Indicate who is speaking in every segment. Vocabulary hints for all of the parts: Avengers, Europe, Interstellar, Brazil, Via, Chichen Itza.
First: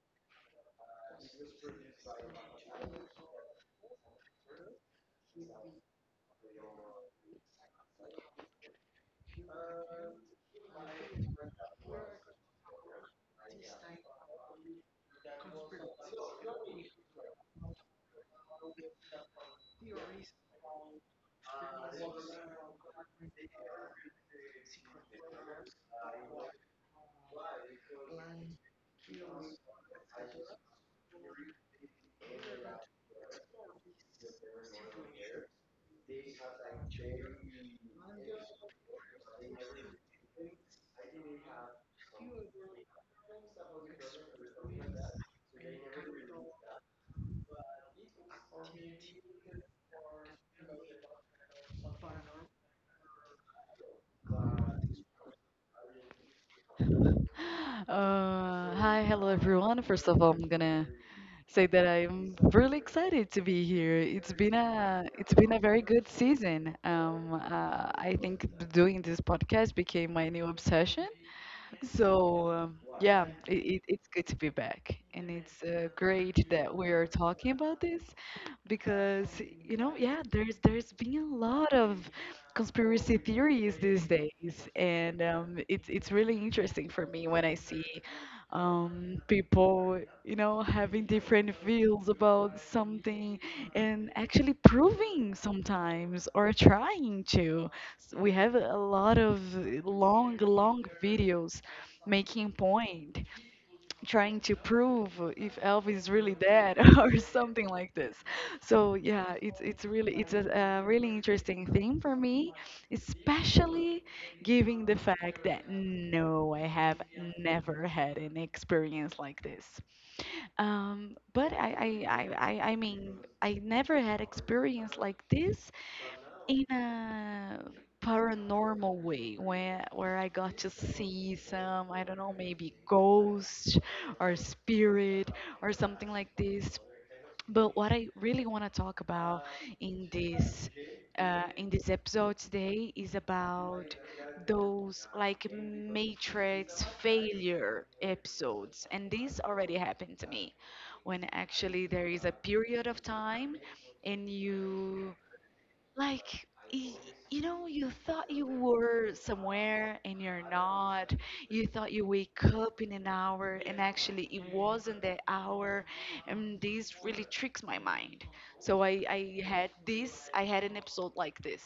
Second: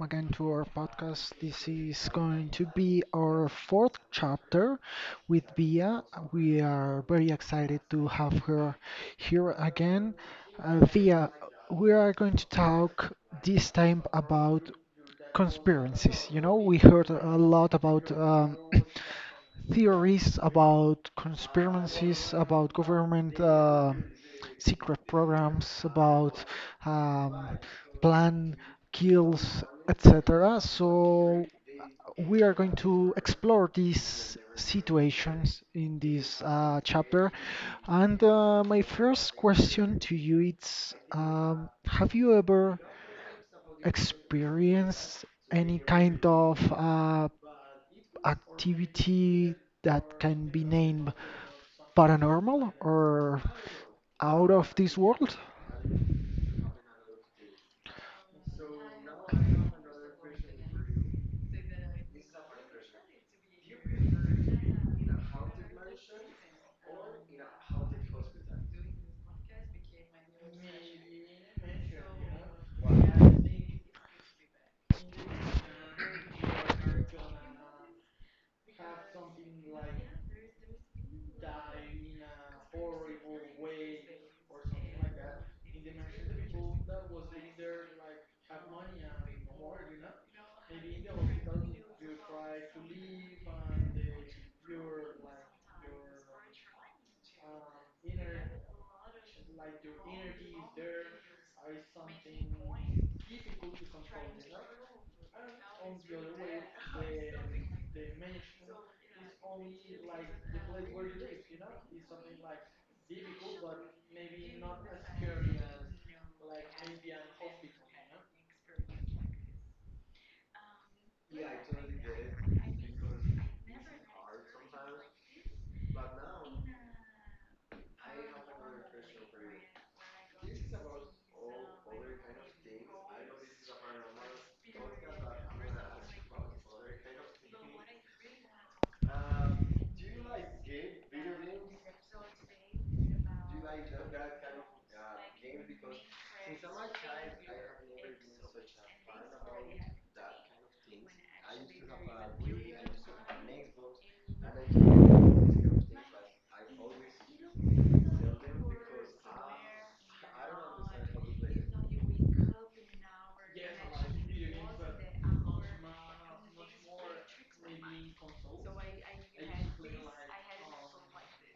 Speaker 1: again to our podcast. This is going to be our fourth chapter with Via. We are very excited to have her here again. Via, we are going to talk this time about conspiracies. We heard a lot about theories about conspiracies, about government. Secret programs about um, plan kills, etc. So we are going to explore these situations in this chapter. And my first question to you is: have you ever experienced any kind of activity that can be named paranormal or out of this world.
Speaker 2: Hi, hello everyone. First of all, I'm gonna say that I'm really excited to be here. It's been a very good season. I think doing this podcast became my new obsession. So, yeah, it's good to be back. And it's great that we are talking about this because, you know, yeah, there's been a lot of conspiracy theories these days. And it's really interesting for me when I see people, you know, having different views about something and actually proving sometimes or trying to. We have a lot of long, long videos making point trying to prove if Elvis is really dead or something like this. So yeah, it's a really interesting thing for me, especially given the fact that no, I have never had an experience like this. But I mean, I never had experience like this in a paranormal way where I got to see some, I don't know, maybe ghost or spirit or something like this. But what I really want to talk about in this in this episode today is about those, like, matrix failure episodes. And this already happened to me when actually there is a period of time and you, like, y- you know, you thought you were somewhere and you're not. You thought you wake up in an hour and actually it wasn't the hour. And this really tricks my mind. So I had this, I had an episode like this,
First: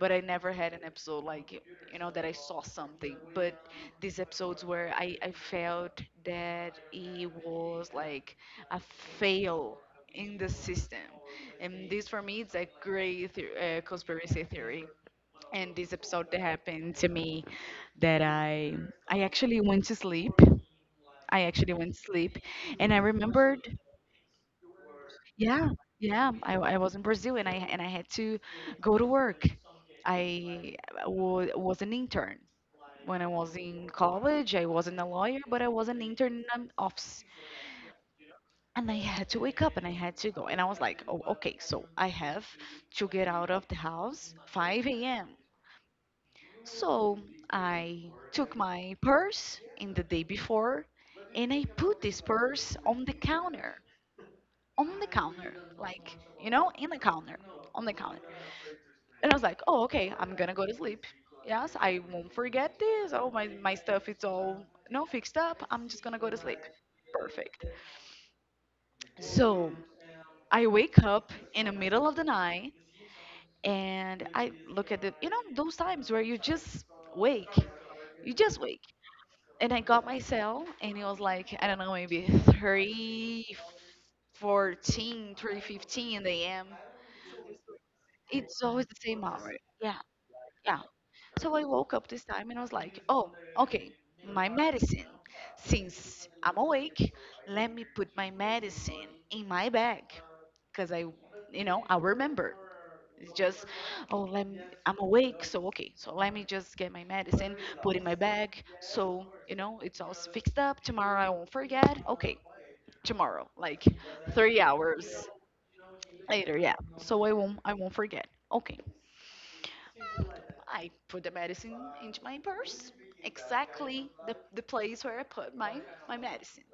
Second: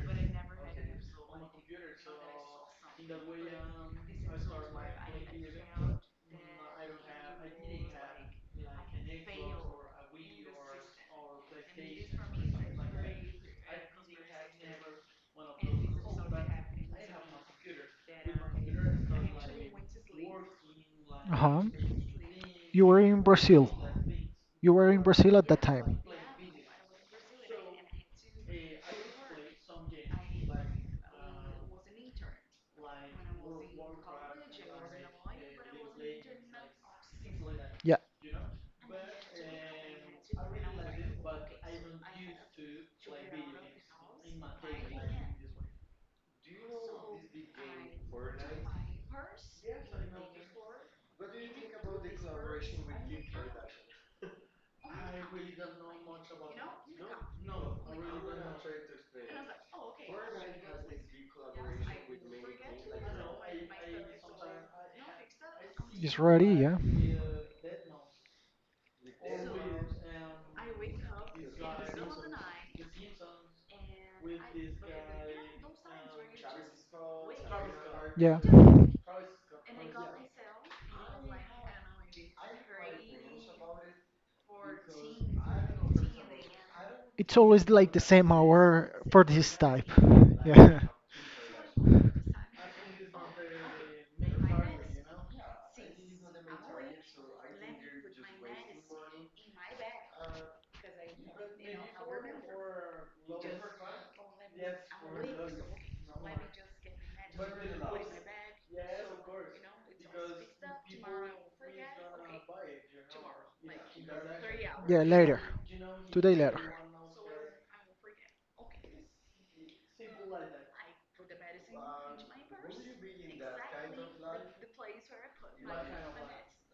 Speaker 2: but I never had an episode like, you know, that I saw something. But these episodes where I felt that it was like a fail in the system, and this for me is a great conspiracy theory. And this episode that happened to me, that I actually went to sleep. I
Speaker 1: Uh-huh.
Speaker 2: actually went to sleep
Speaker 1: You
Speaker 2: and I
Speaker 1: were in
Speaker 2: remembered,
Speaker 1: Brazil. You were in Brazil at
Speaker 2: yeah,
Speaker 1: that time.
Speaker 2: yeah, I was in Brazil, and I had to go to work. I wa was an intern. When I was in college, I wasn't a lawyer, but I was an intern in an office.
Speaker 1: Yeah,
Speaker 2: And I had to wake up and I had to go. And I was like, oh, okay, so I have to get out of the house 5 a.m. So I took my purse in the day before and I put this purse on the counter. On the counter. Like, you know, in the counter. On the counter. And I was like, oh, okay, I'm gonna go to sleep. Yes, I won't forget this. Oh, my stuff is all, no, fixed up. I'm just gonna
Speaker 1: it's
Speaker 2: go to
Speaker 1: ready.
Speaker 2: sleep.
Speaker 1: Yeah,
Speaker 2: Perfect. So I wake up in the middle of the night and I look at the, you know, those times where you just wake. You
Speaker 1: yeah.
Speaker 2: just wake. And I got my cell, and it was like, I don't know, maybe 3, 14, 3:15 in the AM.
Speaker 1: It's always like the same
Speaker 2: It's always
Speaker 1: hour
Speaker 2: the
Speaker 1: for
Speaker 2: same hour.
Speaker 1: this type.
Speaker 2: Yeah,
Speaker 1: Yeah,
Speaker 2: yeah. So I woke up this time and I was like, oh, okay, my medicine. Since I'm awake, let me put my medicine in my bag because I, you know, I remember. It's just, oh, let me, I'm awake, so okay, so let me just get my medicine, put in my bag, so you know it's all fixed up. Tomorrow I won't forget. Okay, tomorrow, like three
Speaker 1: yeah.
Speaker 2: hours
Speaker 1: Later, today
Speaker 2: later,
Speaker 1: later.
Speaker 2: yeah. So I won't forget. Okay, I put the medicine into my purse, exactly the place where I put my medicine,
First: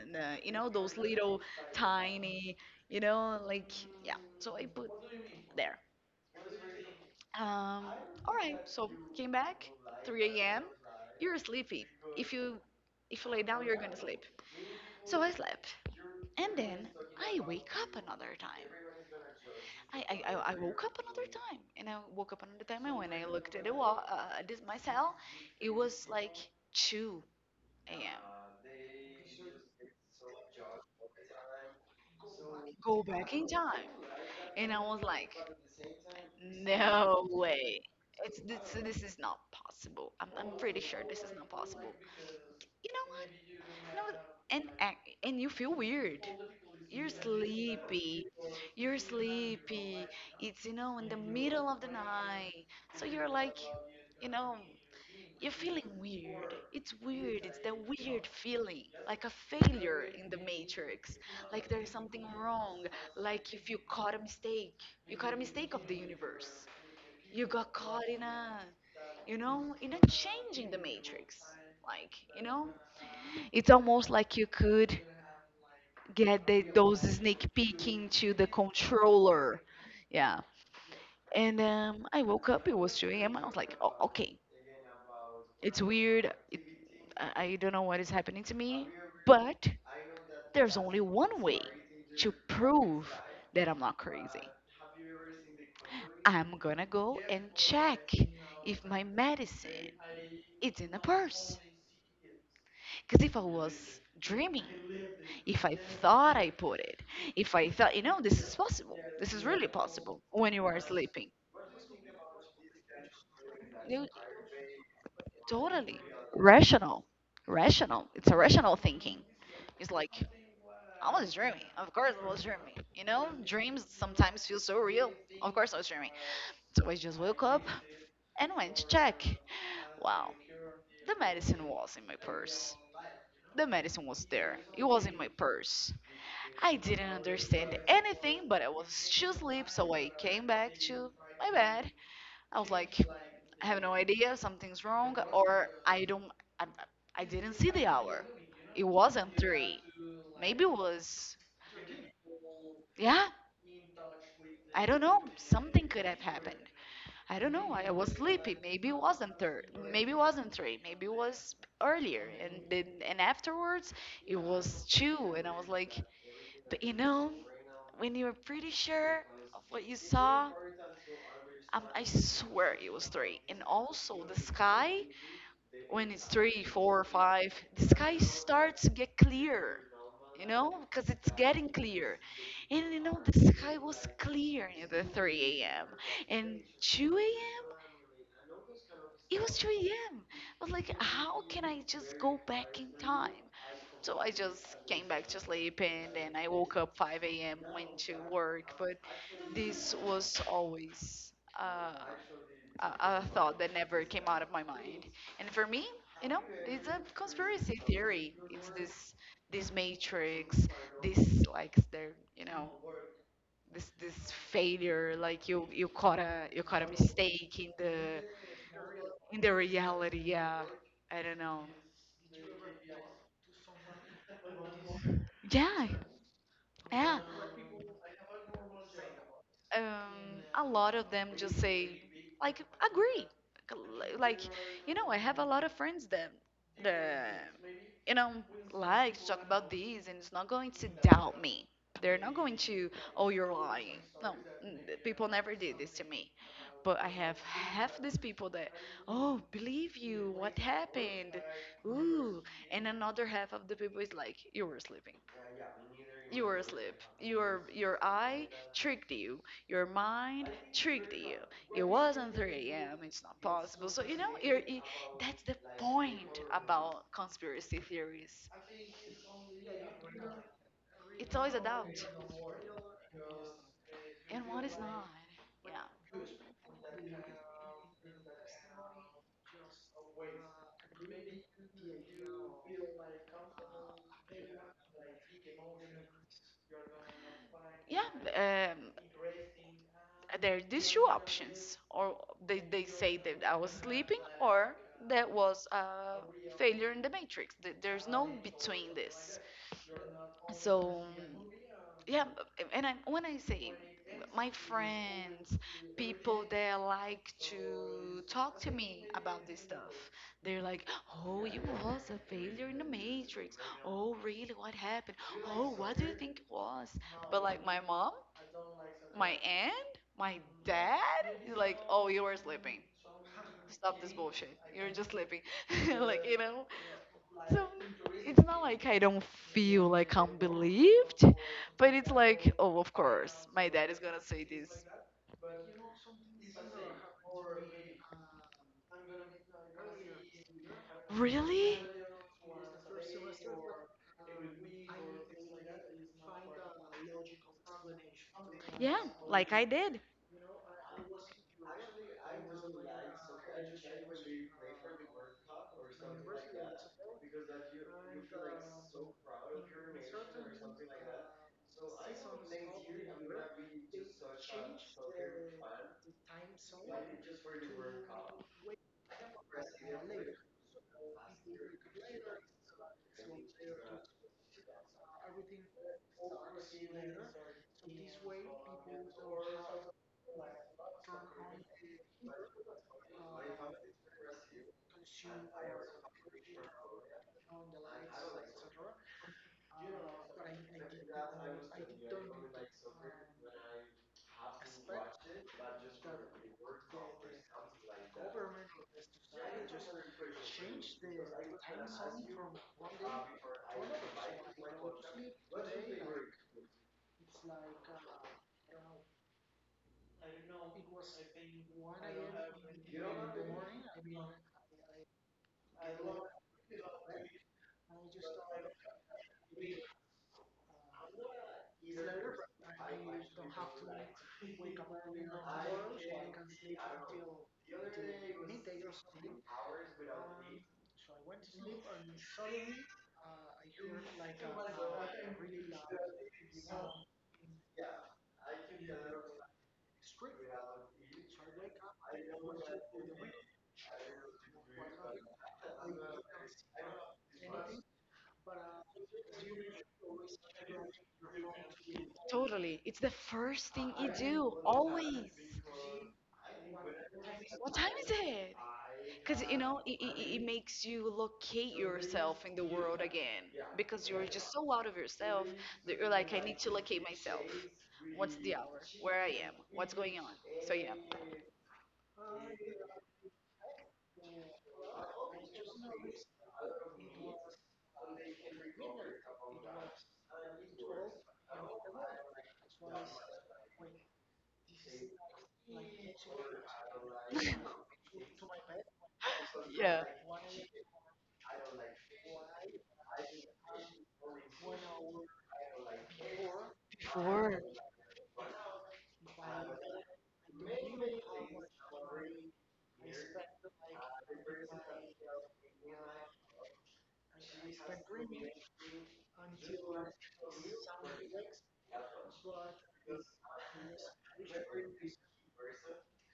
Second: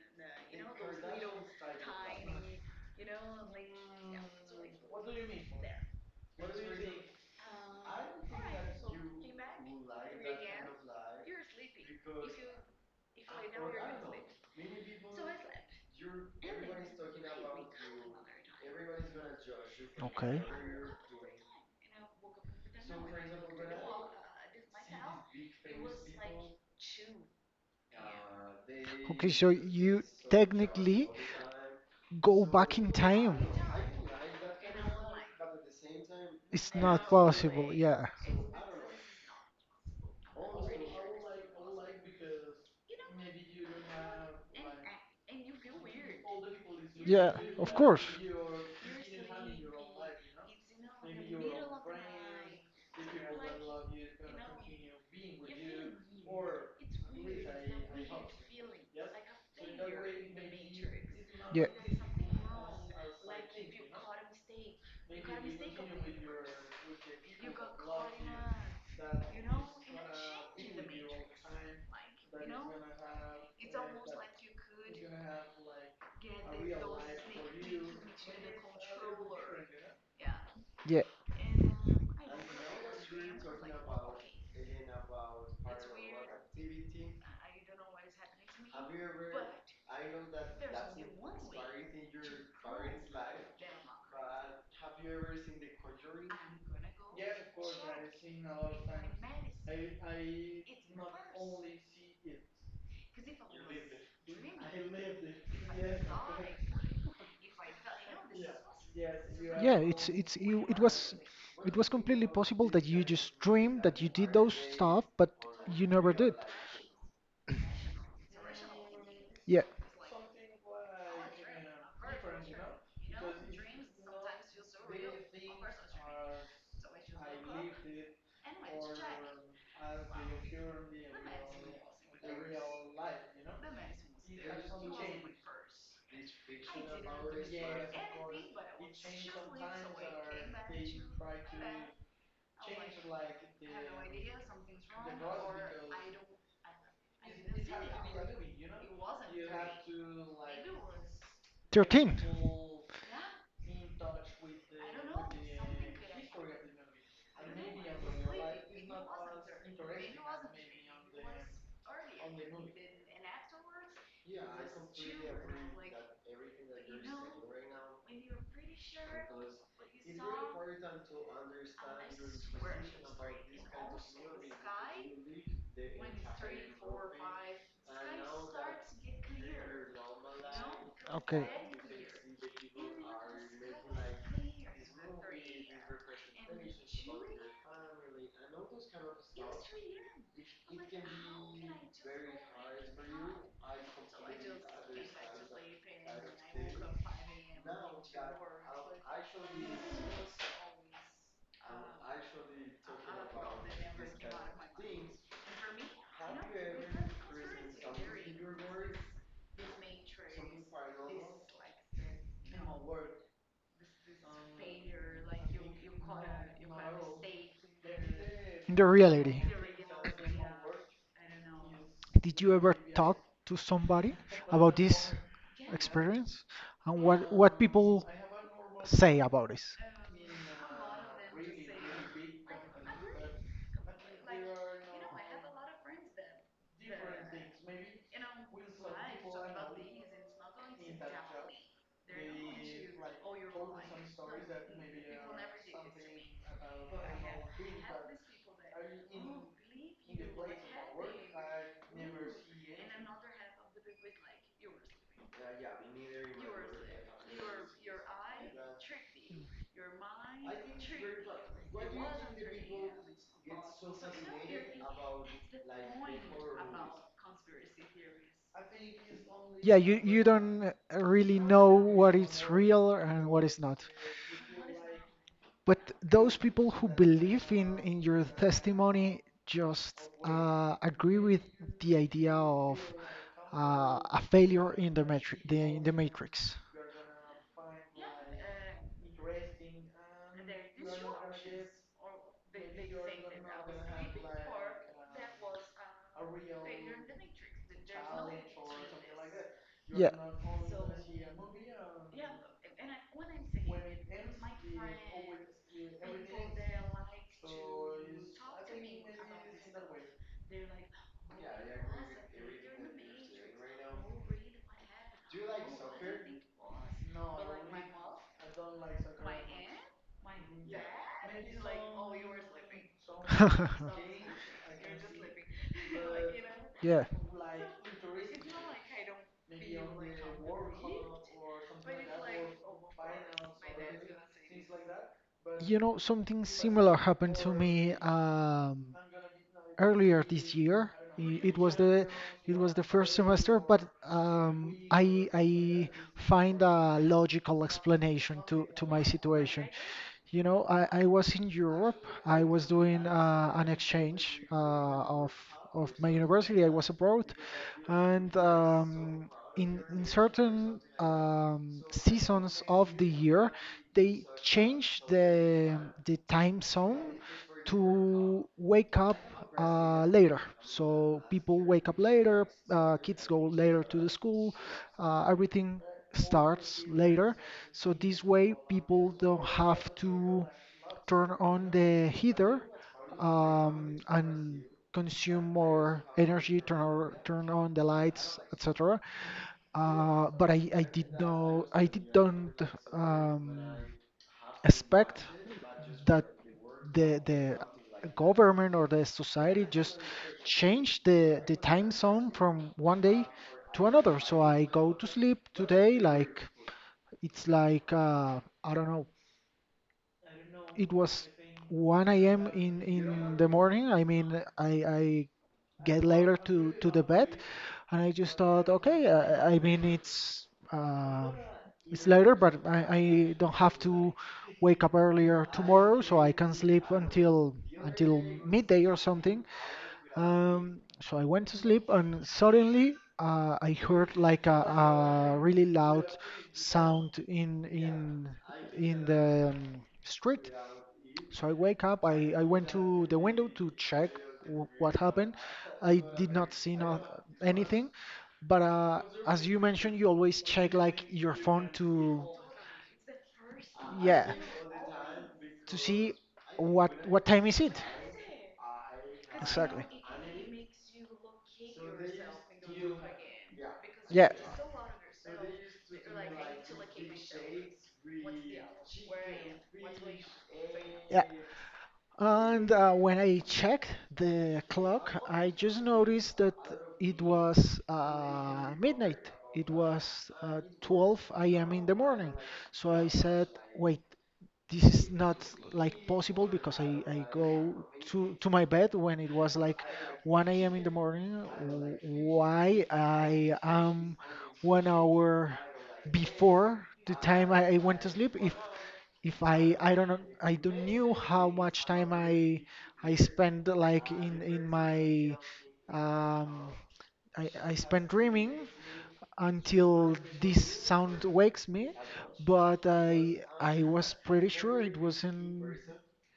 Speaker 2: and you know those little tiny, you know, like yeah. So I put there. Um, all right, so came back, 3 a.m. You're sleepy. If you if you lay down, you're gonna sleep. So I slept, and then I wake up another time. I I, I
Speaker 1: Okay.
Speaker 2: I woke up another time, and I woke up another time, and when I looked at the wall, at this my cell, it was like 2 a.m,
Speaker 1: Okay, so you technically go back in
Speaker 2: go back in
Speaker 1: time.
Speaker 2: time. And I was like,
Speaker 1: It's not
Speaker 2: no
Speaker 1: possible.
Speaker 2: way.
Speaker 1: Yeah.
Speaker 2: This is not possible. I'm pretty sure this is not possible. You know what? No, and and you feel weird. You're
Speaker 1: Yeah, of course.
Speaker 2: sleepy.
Speaker 1: You
Speaker 2: You're sleepy. It's, you know, in the middle of the night. So you're like, you know, you're feeling weird. It's weird. It's that weird feeling, like a failure in the matrix, like
Speaker 1: Yeah.
Speaker 2: there's something wrong, like if you caught a mistake, you caught a mistake of the universe. You got caught in a, you know, in a change in the matrix. Like, you know, it's almost like you could get the, those sneak peek into the controller. Yeah.
Speaker 1: Yeah.
Speaker 2: And I woke up. It was 2 a.m. I was like, oh, okay, it's weird. I don't know what is happening to me, but there's only one way to prove that I'm not crazy. I'm gonna go and check if my medicine is in the purse. Because if I was dreaming, if I thought I put it, if I thought, you know, this is possible, this is really
Speaker 1: Yeah,
Speaker 2: possible when you are
Speaker 1: it was
Speaker 2: sleeping.
Speaker 1: it was completely possible that you just dreamed
Speaker 2: You
Speaker 1: that you did those stuff, but you
Speaker 2: totally
Speaker 1: never did.
Speaker 2: rational, rational. It's a rational thinking.
Speaker 1: Yeah,
Speaker 2: It's like I was dreaming. Of course, I was dreaming. You know, dreams sometimes feel so real. Of course, I was dreaming. So I just woke up and went to check. Wow, the medicine was in my purse. The medicine was there. It was in my purse. I didn't understand anything, but I was too asleep, so I came back to my bed. I was like, I have no idea, something's wrong, or I don't, I, I didn't see the hour. It wasn't three. Maybe it was,
Speaker 1: 13.
Speaker 2: yeah, I don't know. Something could have happened. I don't know. I was sleepy. Maybe it wasn't third. Maybe it wasn't three. Maybe it was earlier. And then, and afterwards, it was two. And I was like, but you know, when you were pretty sure of what you saw, I swear it was three. And also the sky, when it's three, four, five, the sky starts to get clear. You know, because it's
Speaker 1: Okay.
Speaker 2: getting clear, and you know the sky was clear at the 3 a.m and 2 a.m. It was 2 a.m. I was like, how can I just go back in time? So I just came back to sleep and then I woke up 5 a.m., went to work. But this was always uh, a thought that never came out of my mind. And for me, you know, it's a conspiracy theory. It's this matrix, this like their, you know, this failure, like you caught a, you caught a mistake in the,
Speaker 1: In the
Speaker 2: in
Speaker 1: reality,
Speaker 2: the reality, yeah, I don't know.
Speaker 1: did you ever talk to somebody about this
Speaker 2: Yeah.
Speaker 1: experience and
Speaker 2: Yeah.
Speaker 1: what people say about this?
Speaker 2: um a lot of them just say, like, agree, like, you know, I have a lot of friends that, you know, like to talk about these, and it's not going to doubt me. They're not going to, oh, you're lying. No, people never did this to me. But I have half these people that, oh, believe you, what happened? Ooh. And another half of the people is like, you were sleeping. You were asleep. Your eye tricked you. Your mind tricked you. It wasn't 3 a.m. It's not possible. So you know, you, that's the point about conspiracy theories.
Speaker 1: Yeah, you don't really
Speaker 2: It's always a
Speaker 1: know
Speaker 2: doubt,
Speaker 1: what is real and what is not.
Speaker 2: and what is not.
Speaker 1: But those people who believe in your testimony just agree with the idea of
Speaker 2: Yeah.
Speaker 1: a failure in the matrix, in the matrix.
Speaker 2: Yeah, um, there are these two options, or they say that I was sleeping, or that was a failure in the matrix. There's no between this.
Speaker 1: Yeah.
Speaker 2: So, yeah. And I when I say my friends, people that like to talk to me about this stuff, they're like, oh, you was a failure in the matrix, oh really, what happened, oh what do you think it was. But like my mom, my aunt, my dad is like, oh you were sleeping, stop this bullshit, you're just sleeping like, you know.
Speaker 1: Yeah.
Speaker 2: So it's not like I don't feel like I'm believed, but it's like, oh of course my dad is gonna say this.
Speaker 1: Something similar happened to me earlier this year. I- It was
Speaker 2: Really.
Speaker 1: the it was the first semester, but I I find a logical explanation to my
Speaker 2: Yeah, like
Speaker 1: situation.
Speaker 2: I did.
Speaker 1: I was in Europe. I was doing an exchange of my university. I was abroad, and in certain seasons of the year, they change the time zone to wake up later. So people wake up later. Kids go later to the school. Everything starts later. So this way, people don't have to turn on the heater and consume more energy, turn on the lights, etc. But I did know I did don't um, expect that the government or the society just change the time zone from one day to another. So I go to sleep today like it's like I don't know it was 1 a.m. in the morning. I mean, I I get later to the bed, and I just thought, okay, I mean, uh, it's later, but I don't have to wake up earlier tomorrow, so I can sleep until midday or something. So I went to sleep, and suddenly I heard like a really loud sound in the street. So I wake up. I went to the window to check w what happened. I did not see no, anything, but as you mentioned, you always check like your phone to.
Speaker 2: Totally, it's the first thing you
Speaker 1: Yeah,
Speaker 2: do always.
Speaker 1: to see what time is it
Speaker 2: What time is it? Because you know,
Speaker 1: exactly.
Speaker 2: it makes you locate yourself in the world again, because you're
Speaker 1: Yeah,
Speaker 2: just so out of yourself that you're like, I need to locate myself. What's the hour? Where I am? What's going on? So yeah,
Speaker 1: yeah. And when I checked the clock, I just noticed that it was midnight. It was 12 a.m. in the morning. So I said, wait, this is not like possible because I go to my bed when it was like
Speaker 2: yeah.
Speaker 1: 1 a.m. in the morning, w- why I am 1 hour before the time
Speaker 2: Before,
Speaker 1: I went to sleep. If I don't know I don't knew how much time I spend like in my um I spend dreaming until this sound wakes me, but I was pretty sure it was in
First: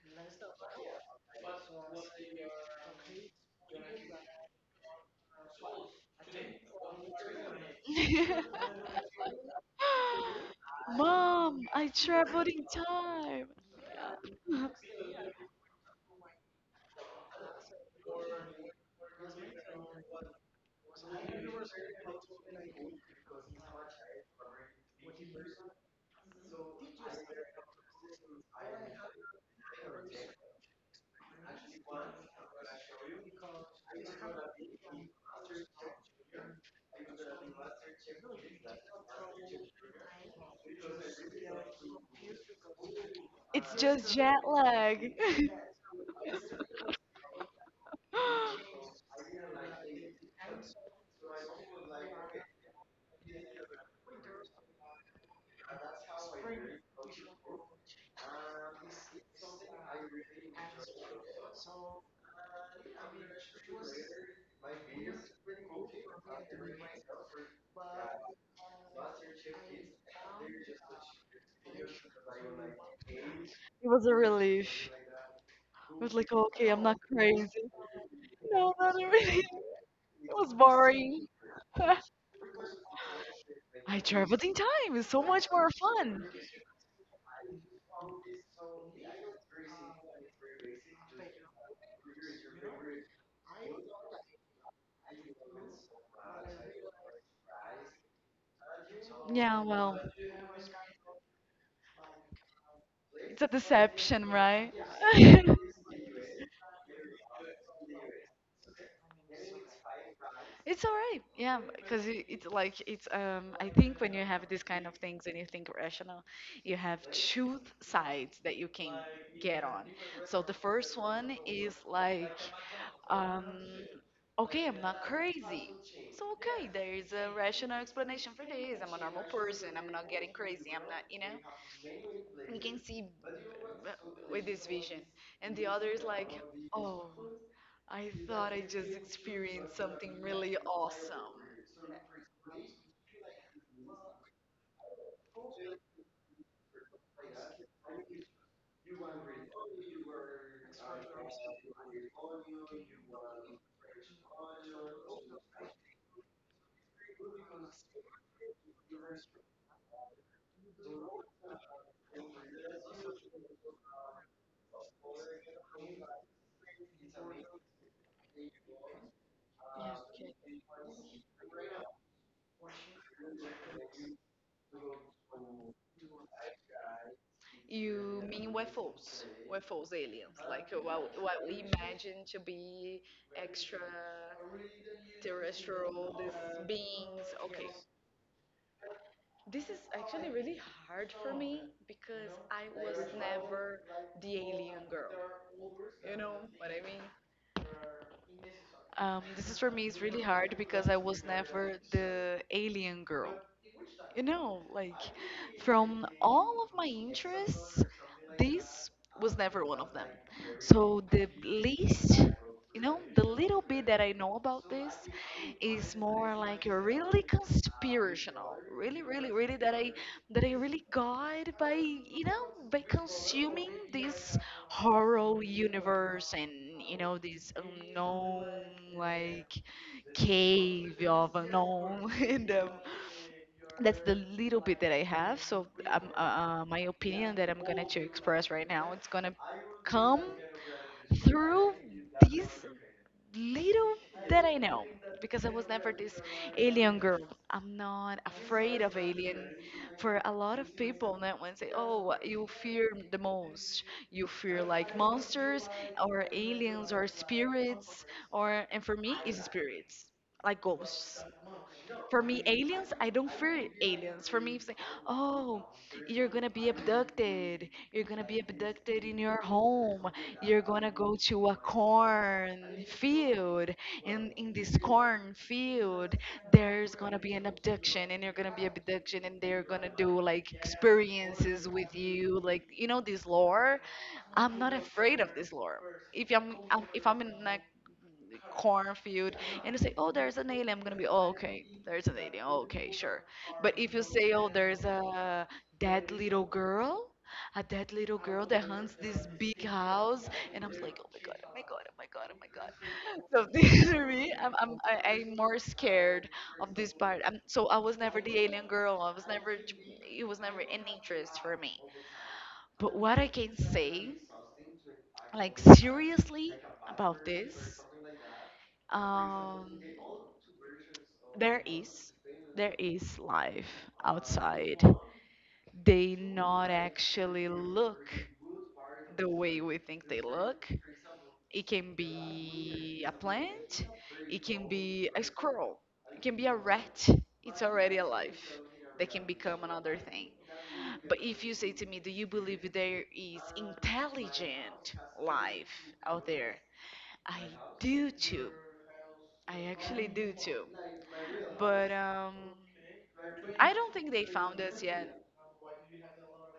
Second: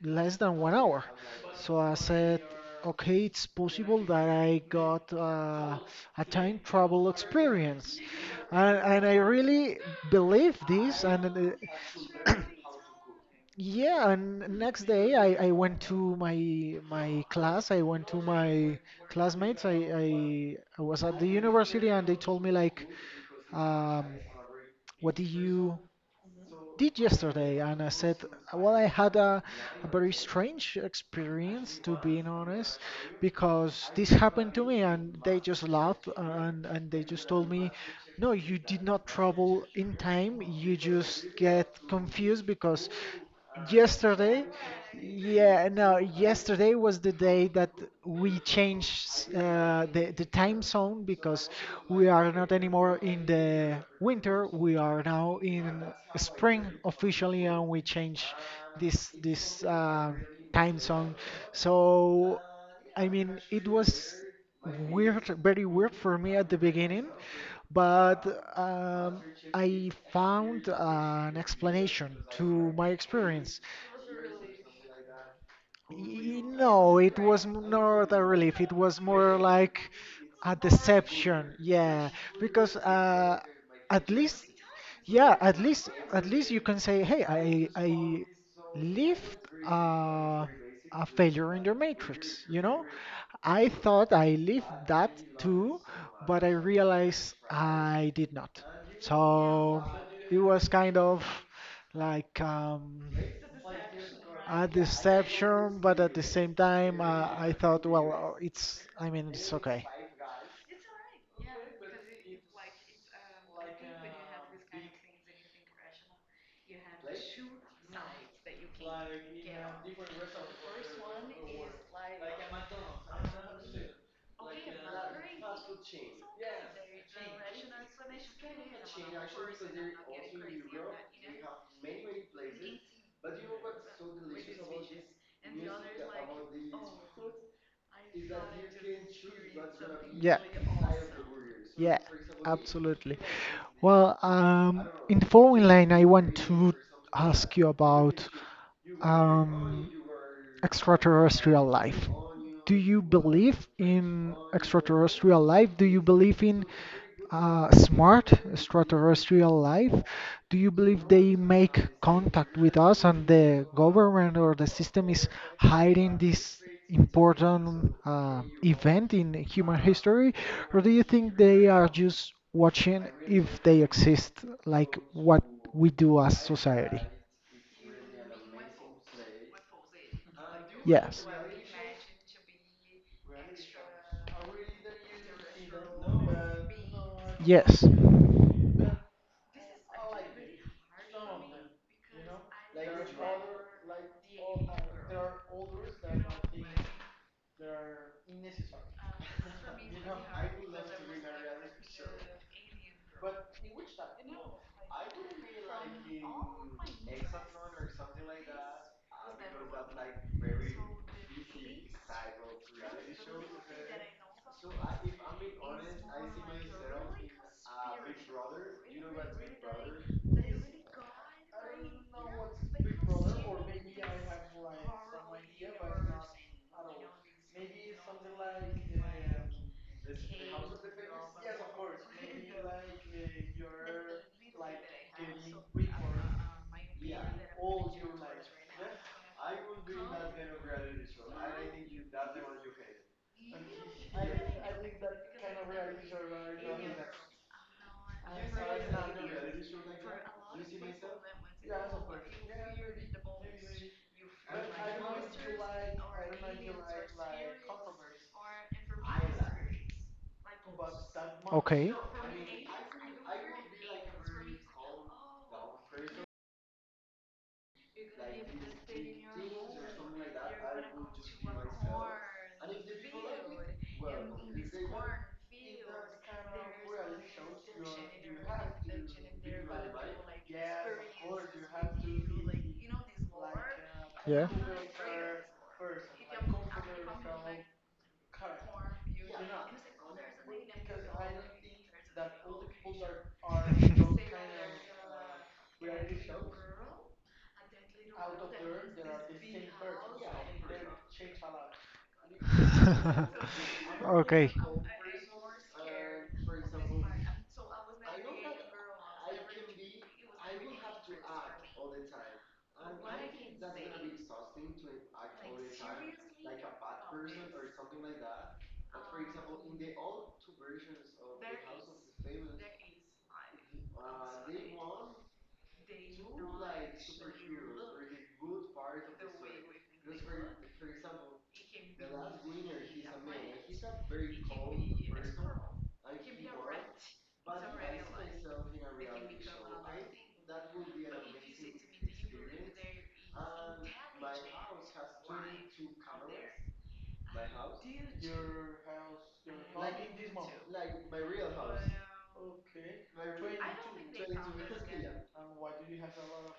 Speaker 1: less than 1 hour. So I said, okay, it's possible that I got a time travel experience, and I really believe this. And,
Speaker 2: mom, I traveled in time.
Speaker 1: yeah, and next day I went to my class. I went to my classmates. I was at the university, and they told me like um, what did you did yesterday? And I said, well, I had a very strange experience, to be honest, because this happened to me, and they just laughed, and they just told me, no, you did not travel in time. You just get confused because
Speaker 2: It's just jet
Speaker 1: yesterday,
Speaker 2: lag.
Speaker 1: yeah, no, yesterday was the day that we changed the time zone because we are not anymore in the winter, we are now in spring officially, and we change this time zone. So, I mean, it was weird, very weird for me at the beginning but um, I found an explanation to my experience.
Speaker 2: It was a relief. I was like, okay, I'm
Speaker 1: No,
Speaker 2: not
Speaker 1: it was
Speaker 2: crazy.
Speaker 1: not a relief. It
Speaker 2: No,
Speaker 1: was
Speaker 2: not
Speaker 1: more
Speaker 2: really.
Speaker 1: like
Speaker 2: It
Speaker 1: a
Speaker 2: was boring.
Speaker 1: deception. Yeah, because at
Speaker 2: I
Speaker 1: least,
Speaker 2: traveled in time. It's so
Speaker 1: yeah,
Speaker 2: much more
Speaker 1: at
Speaker 2: fun.
Speaker 1: least you can say, hey, I lived uh, a failure in the matrix. I thought I lived that too, but I realized I did not.
Speaker 2: Yeah,
Speaker 1: So
Speaker 2: well,
Speaker 1: it was kind of like
Speaker 2: it's a deception,
Speaker 1: a
Speaker 2: right?
Speaker 1: deception, but at the same time, I thought, well, I mean, it's okay.
Speaker 2: It's all right, yeah, because it's like it's I think when you have these kind of things and you think rational, you have two sides that you can get on. So the first one is like um okay, I'm not crazy. So, okay, there is a rational explanation for this. I'm a normal person. I'm not getting crazy. I'm not, you know. We can see b- with this vision. And the other is like, oh, I thought I just experienced something
Speaker 1: Yeah,
Speaker 2: really awesome.
Speaker 1: yeah, absolutely. Well, in the following line, I want to ask you about um, extraterrestrial life. Do you believe in extraterrestrial life? Do you believe in smart extraterrestrial life? Do you believe they make contact with us and the government or the system is hiding this important event in human
Speaker 2: Yeah,
Speaker 1: history? Or do you
Speaker 2: okay.
Speaker 1: think they are just watching if they exist, like what we do as society?
Speaker 2: You mean UFOs, aliens, like what,
Speaker 1: Yes.
Speaker 2: what we imagine to be extra terrestrial, these beings. Okay,
Speaker 1: Yes.
Speaker 2: this is actually really hard for me because I was never the alien girl. You know what I mean? This is for me is really hard because I was never the alien girl, you know, like from all of my interests, this was never one of them. So the least, you know, the little bit that I know about this is more like a really conspirational, really, really, really that I really got, by you know, by consuming this horror universe and you know this unknown, like, cave of unknown, and that's the little bit that I have. So my opinion that I'm gonna to express right now, it's gonna come through these little that I know because I was never this alien girl. I'm not afraid of alien. For a lot of people, that one say, "Oh, what you fear the most. You fear like monsters or aliens or spirits." Or, and for me it's spirits, like ghosts.
Speaker 1: Okay.
Speaker 2: For me aliens, I don't fear aliens. For me it's like, oh, you're gonna be abducted, you're gonna be abducted in your home, you're gonna go to a corn field, and in this corn field there's gonna be an abduction and you're gonna be abduction and they're gonna do like experiences with you, like, you know, this lore.
Speaker 1: Yeah.
Speaker 2: I'm not afraid of this lore. If I'm in a the cornfield and you say, oh, there's an alien, I'm gonna be, oh, okay, there's an alien, oh, okay, sure. But if you say, oh, there's a dead little girl, a dead little girl that hunts this big house, and I'm like, oh my god, oh my god, oh my god, oh my god. So this for me,
Speaker 1: Okay.
Speaker 2: I'm more scared of this part. I so I was never the alien girl. I was never, it was never an interest for me. But what I can say, like, seriously about this, um, there is there is life outside. They not actually look the way we think they look. It can be a plant. It can be a squirrel. It can be a rat. It's already alive. They can become another thing. But if you say to me, do you believe there is intelligent life out there? I do too. I actually do too. But I don't think they found us yet.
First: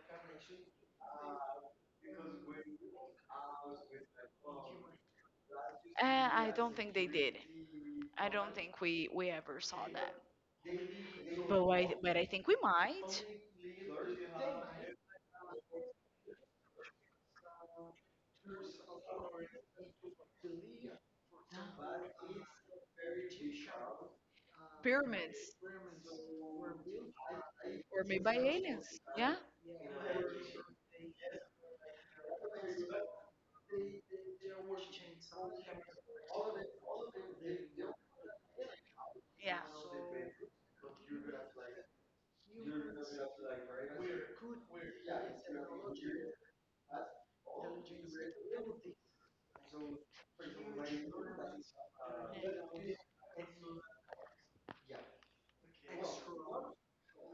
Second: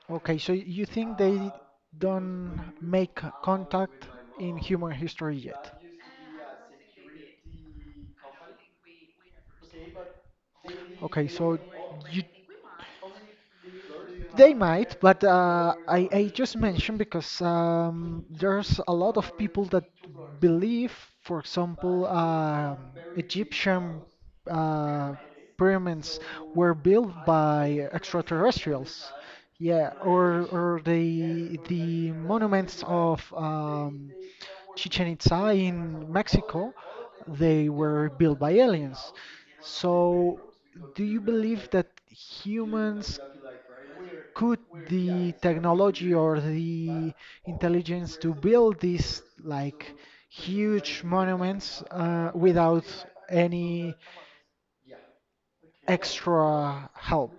Speaker 1: Okay, so you think they don't make contact in human history yet?
Speaker 2: Uh, I don't think they did. I don't think we ever saw that.
Speaker 1: Okay, so
Speaker 2: But I but
Speaker 1: you
Speaker 2: I think we might.
Speaker 1: they might, but I just mentioned because there's a lot of people that believe, for example, Egyptian uh,
Speaker 2: Pyramids
Speaker 1: pyramids were built by
Speaker 2: were made by aliens.
Speaker 1: extraterrestrials.
Speaker 2: Yeah,
Speaker 1: Yeah, or the monuments of Chichen Itza in Mexico, they were built by aliens.
Speaker 2: yeah,
Speaker 1: So, do you believe that humans could the technology or the intelligence to build these like huge monuments without any extra help?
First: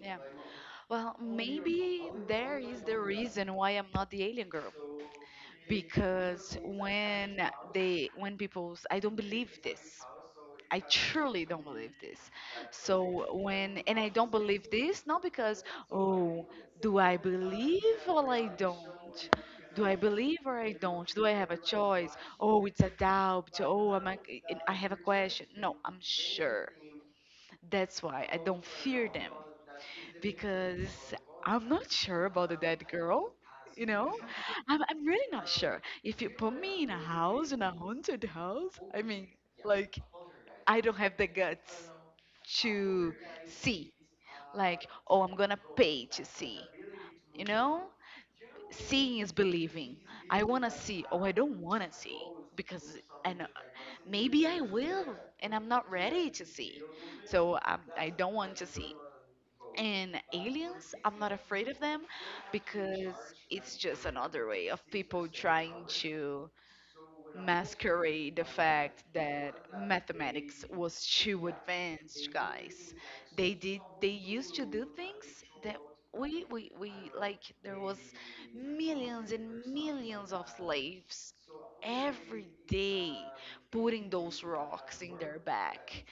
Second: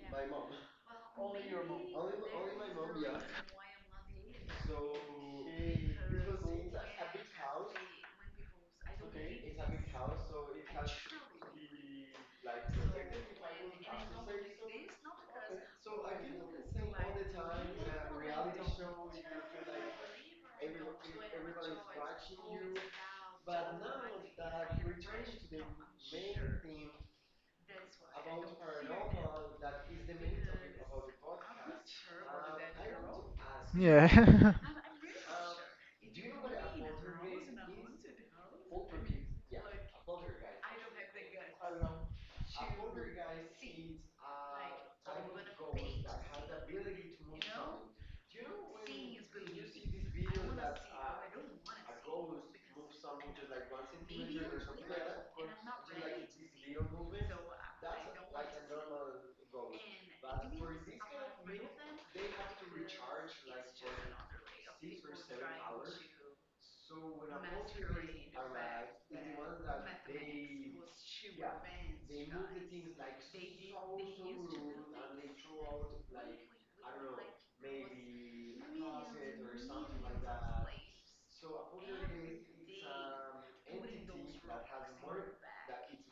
Speaker 2: yeah. Well, maybe there is the reason why I'm not the alien girl. Because when people I don't believe this. I truly don't believe this. So when, and I don't believe this, not because, oh, do I believe or I don't? Do I believe or I don't? Do I have a choice? Oh, it's a doubt. Oh, I have a question. No, I'm sure. That's why I don't fear them because I'm not sure about the dead girl. You know,
Speaker 1: Yeah.
Speaker 2: I'm really not sure. If you put me in a house, in a haunted house, I mean, like, I don't have the guts to see. Like, oh, I'm gonna pay to see. You know, seeing is believing. I wanna see. Oh, I don't wanna see because I know maybe I will, and I'm not ready to see. So I don't want to see. And aliens, I'm not afraid of them because it's just another way of people trying to masquerade the fact that mathematics was too advanced, guys. They did they used to do things that we, like, there was millions and millions of slaves every day putting those rocks in their back,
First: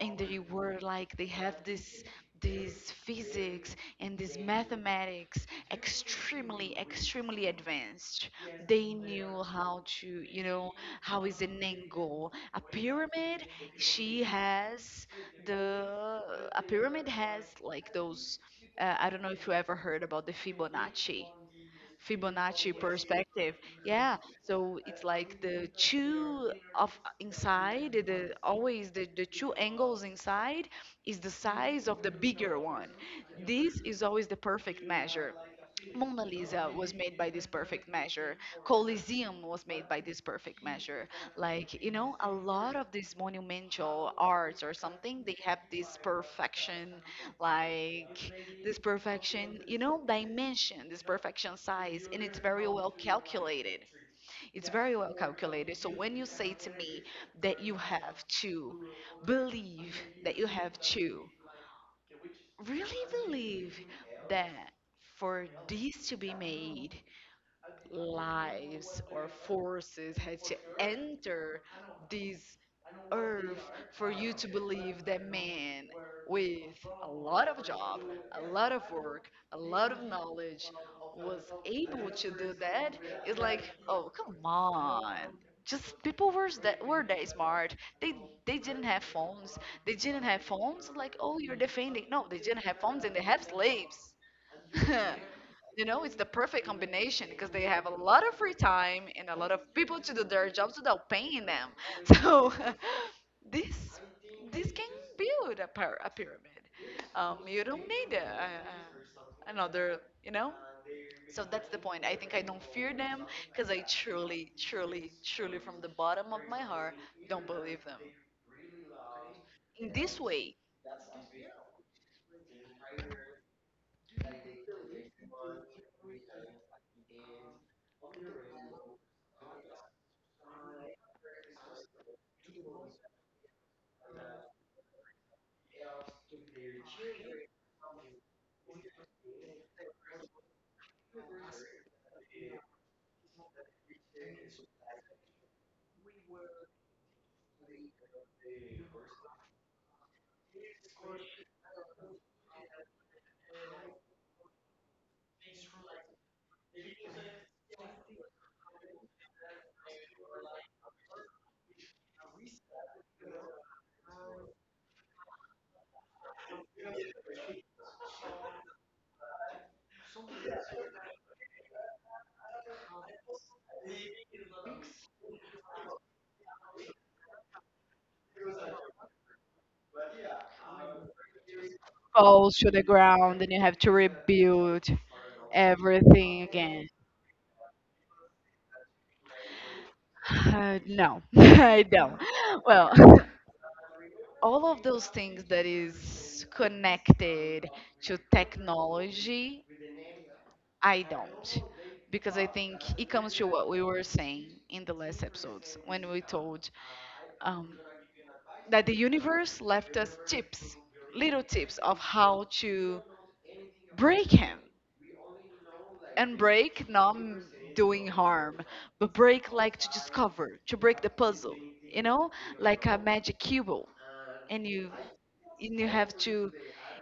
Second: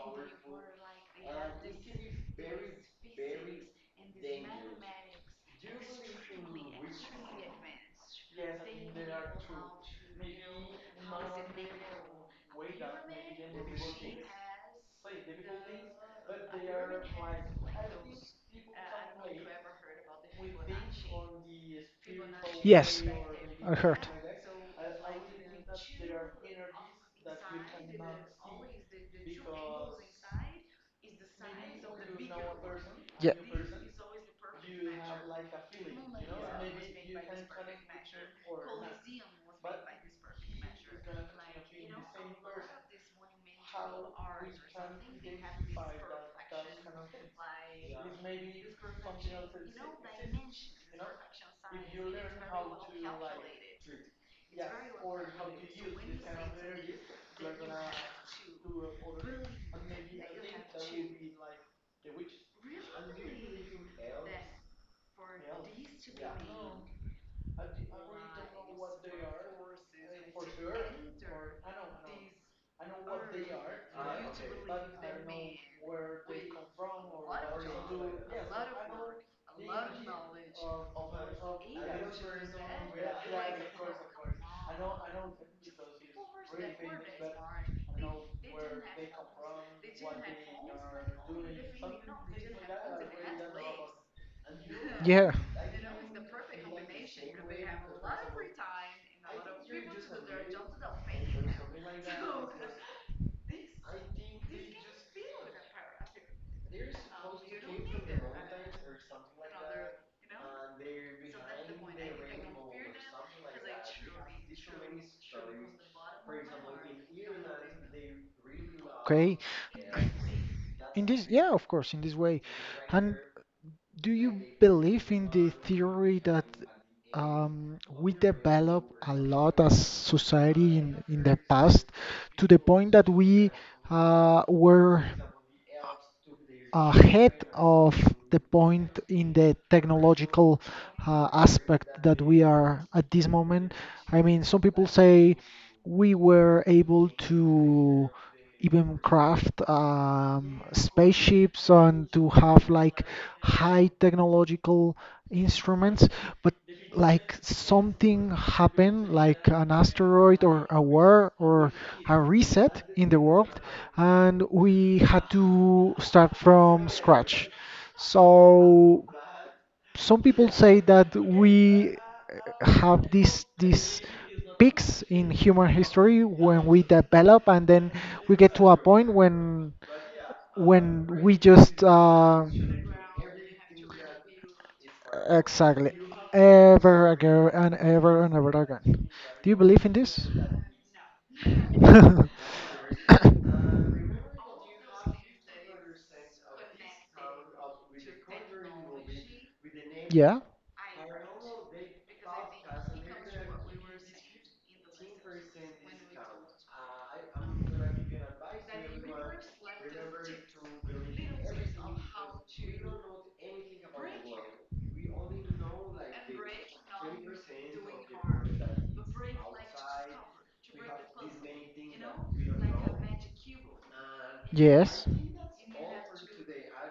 Speaker 2: and they were like they have this this physics and this mathematics extremely extremely advanced. They knew how to, you know, how is an angle a pyramid. She has the a pyramid has like those. I don't know if you ever heard about the Fibonacci. Fibonacci
Speaker 1: Yes,
Speaker 2: perspective.
Speaker 1: I heard.
Speaker 2: Yeah, so it's like the two angles inside is the size of the bigger one.
Speaker 1: Yeah,
Speaker 2: This is always the perfect measure. Mona Lisa was made by this perfect measure. Colosseum was made by this perfect measure. Like, you know, a lot of these monumental arts or something, they have this perfection, like, this perfection, you know, dimension, this perfection size, and it's very well calculated. It's very well calculated. So when you say to me that you have to believe, that you have to really believe that for these to be made, lives or forces had to enter these earth for you to believe that man with a lot of job, a lot of work, a lot of knowledge was able to do that, is like, oh, come on. Just people were that smart. They they didn't have phones. They didn't have phones. Like, oh, you're defending. No, they didn't have phones and they have slaves.
Speaker 1: yeah.
Speaker 2: You know, it's the perfect combination because they have a lot of free time and a lot of people to do their jobs without paying them. So this this can build a, a pyramid. You don't need a, another, you know. So that's the point. I think I don't fear them because I truly, truly, truly, from the bottom of my heart, don't believe them.
Speaker 1: Okay.
Speaker 2: In this way,
Speaker 1: Yeah, of course, in this way, and do you believe in the theory that we develop a lot as society in the past to the point that we were ahead of the point in the technological aspect that we are at this moment. I mean, some people say we were able to even craft spaceships and to have like high technological instruments, but like something happened, like an asteroid or a war or a reset in the world, and we had to start from scratch. So some people say that we have these peaks in human history when we develop and then we get to a point when we just
Speaker 2: falls to the ground and you have to rebuild
Speaker 1: exactly,
Speaker 2: everything again.
Speaker 1: ever again and ever again. Do you believe in this?
Speaker 2: No, I don't. Well, all of those things that is connected to technology,
Speaker 1: Yeah.
Speaker 2: I don't. Because I think it comes to what we were saying in the last episodes when we told um, that the universe left us tips, little tips of how to break him. And break, not doing harm, but break like to discover, to break the puzzle, you know, like a magic cube. And you
Speaker 1: Yes.
Speaker 2: and you have to,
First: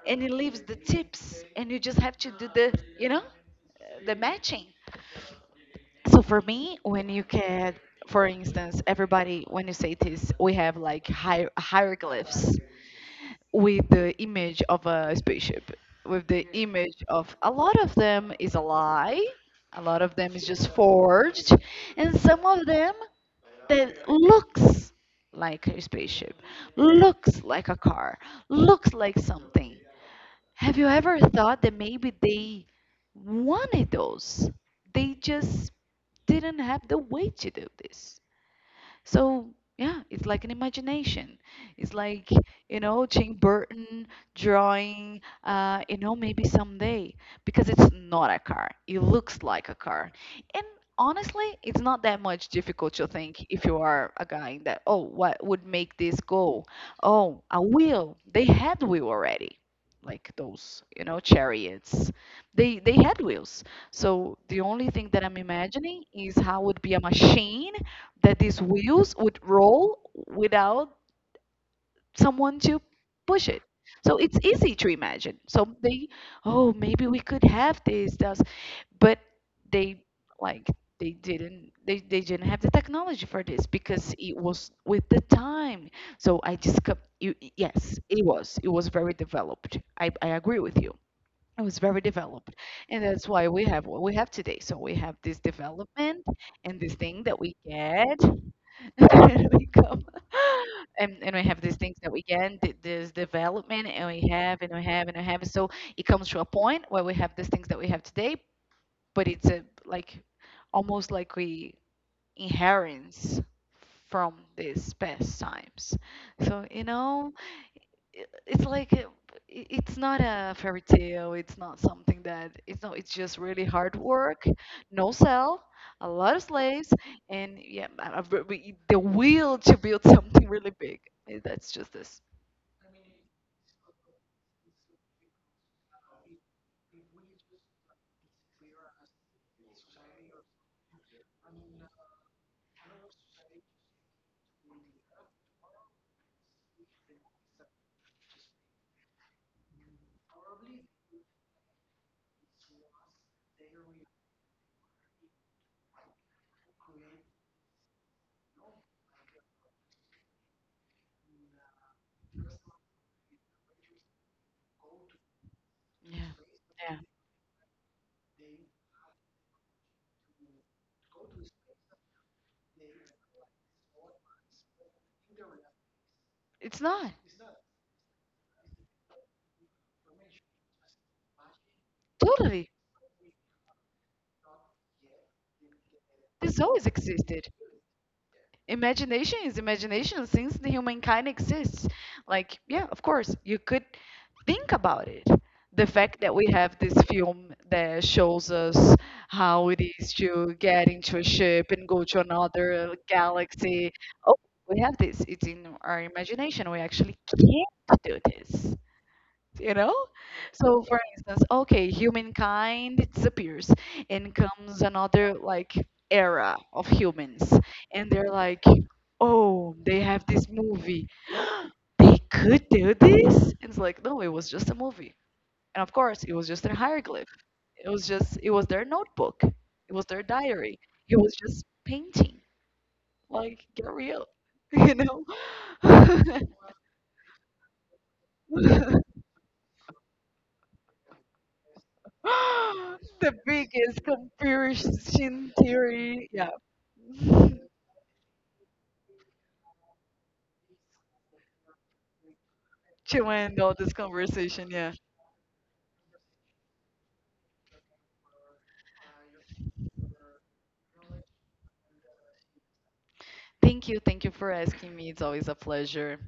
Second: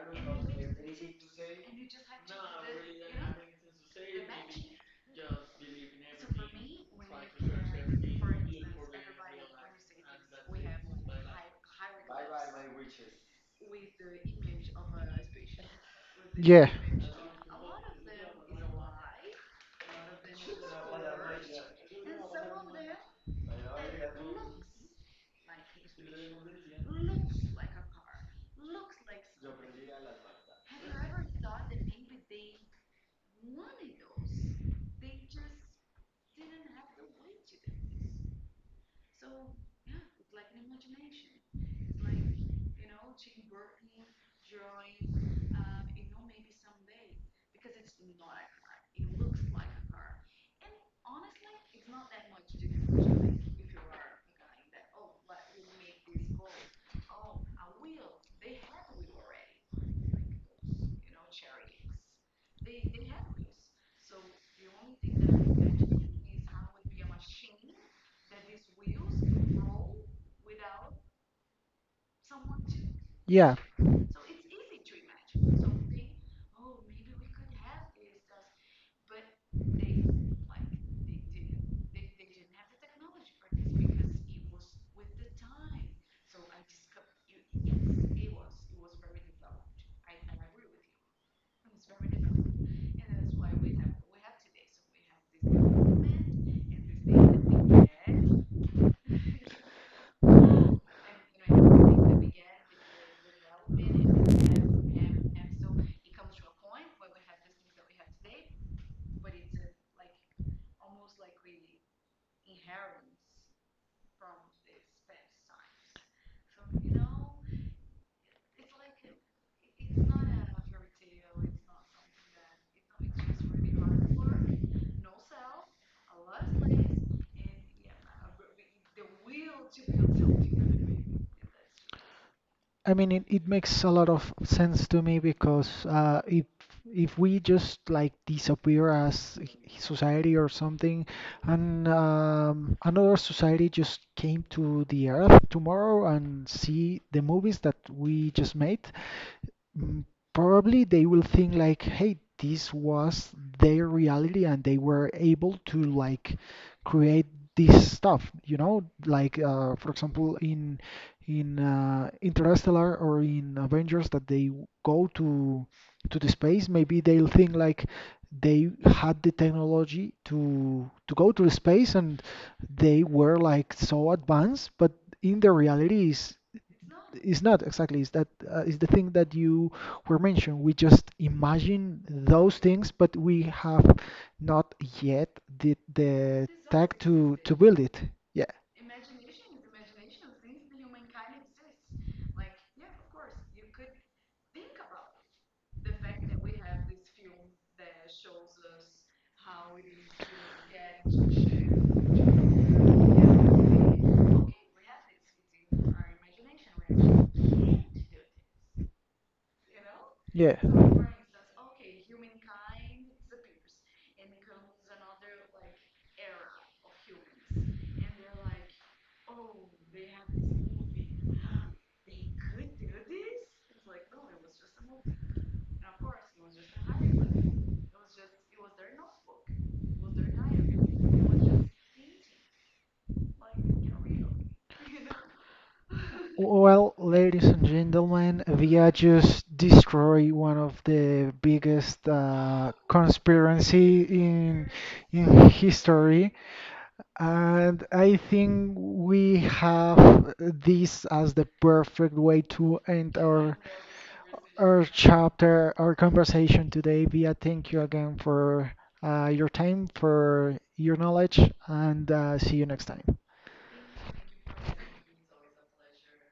Speaker 2: and it leaves the tips and you just have to do the, you know, the matching. So for me, when you can, for instance, everybody, when you say this, we have like hieroglyphs with the image of a spaceship, with the
Speaker 1: Yeah.
Speaker 2: image of, a lot of them is a lie, a lot of them is just forged, and some of them that looks like a spaceship, looks like a car, looks like something. Have you ever thought that maybe they wanted those? They just didn't have the way to do this. So yeah, it's like an imagination. It's like, you know, Jane Burton drawing, you know, maybe someday because it's not a car. It looks like a car. And honestly, it's not that much difficult to think if you are a guy that, oh, what would make this go? Oh, a wheel. They had wheel already. Like those, you know, chariots. They had wheels. So the only thing that I'm imagining is how would be a machine that these wheels would roll without someone to push
Speaker 1: Yeah.
Speaker 2: it. So it's easy to imagine. So they, oh, maybe we could have this, this, but they, like, they didn't have the technology for this because it was with the time. So I just, you, yes, it was. It was very developed. I agree with you. It was very developed. And that's why we have what we have today. So we have this development and this thing that we get. There we go. And we have these things that we get, this development, and we have and we have and we have. So it comes to a point where we have these things that we have today, but it's a like almost like we inheritance from these past times. So you know, it's like it's not a fairy tale, it's not something that, it's not, it's just really hard work, no cell, a lot of slaves, and yeah, the will to build something really big. Eh, that's just this,
Speaker 1: I mean, it makes a lot of sense to me because if we just like disappear as society or something, and another society just came to the Earth tomorrow and see the movies that we just made, Mm, probably they will think like, hey, this was their reality and they were able to like create this stuff, like for example in Interstellar or in Avengers that they go to
Speaker 2: yeah,
Speaker 1: the space,
Speaker 2: yeah,
Speaker 1: maybe they'll think like they had the technology to go to the space and they were like so advanced, but in the reality is
Speaker 2: it's not
Speaker 1: it's not exactly, it's the thing that you were mentioned, we just imagine those
Speaker 2: totally,
Speaker 1: things but we have not yet did the
Speaker 2: this always
Speaker 1: tag to
Speaker 2: existed.
Speaker 1: to build it. Yeah,
Speaker 2: Imagination is imagination since the humankind exists. Like, yeah, of course, you could think about it. The fact that we have this film that shows us how it is to get into a ship and go to another galaxy. Oh, we have this. It's in our imagination. We actually can't do this, you know.
Speaker 1: yeah.
Speaker 2: So for instance, okay, humankind disappears and comes another like era of humans and they're like, oh, they have this movie, they could do this, and it's like, no, it was just a movie. And of course, it was just a hieroglyph, it was just, it was their notebook, it was their diary, it was just painting, like, get real. You know.
Speaker 1: Well, ladies and gentlemen, Via just destroy one of the biggest
Speaker 2: The
Speaker 1: conspiracy
Speaker 2: biggest
Speaker 1: in
Speaker 2: conspiracy theory.
Speaker 1: history.
Speaker 2: Yeah.
Speaker 1: And I think we have this as the perfect way to end
Speaker 2: To
Speaker 1: our
Speaker 2: end all this conversation.
Speaker 1: our
Speaker 2: Yeah.
Speaker 1: chapter, our conversation today. Via, thank you again for your time, for your knowledge, and see you next time.
Speaker 2: Thank you. Thank you for asking me. It's always a pleasure.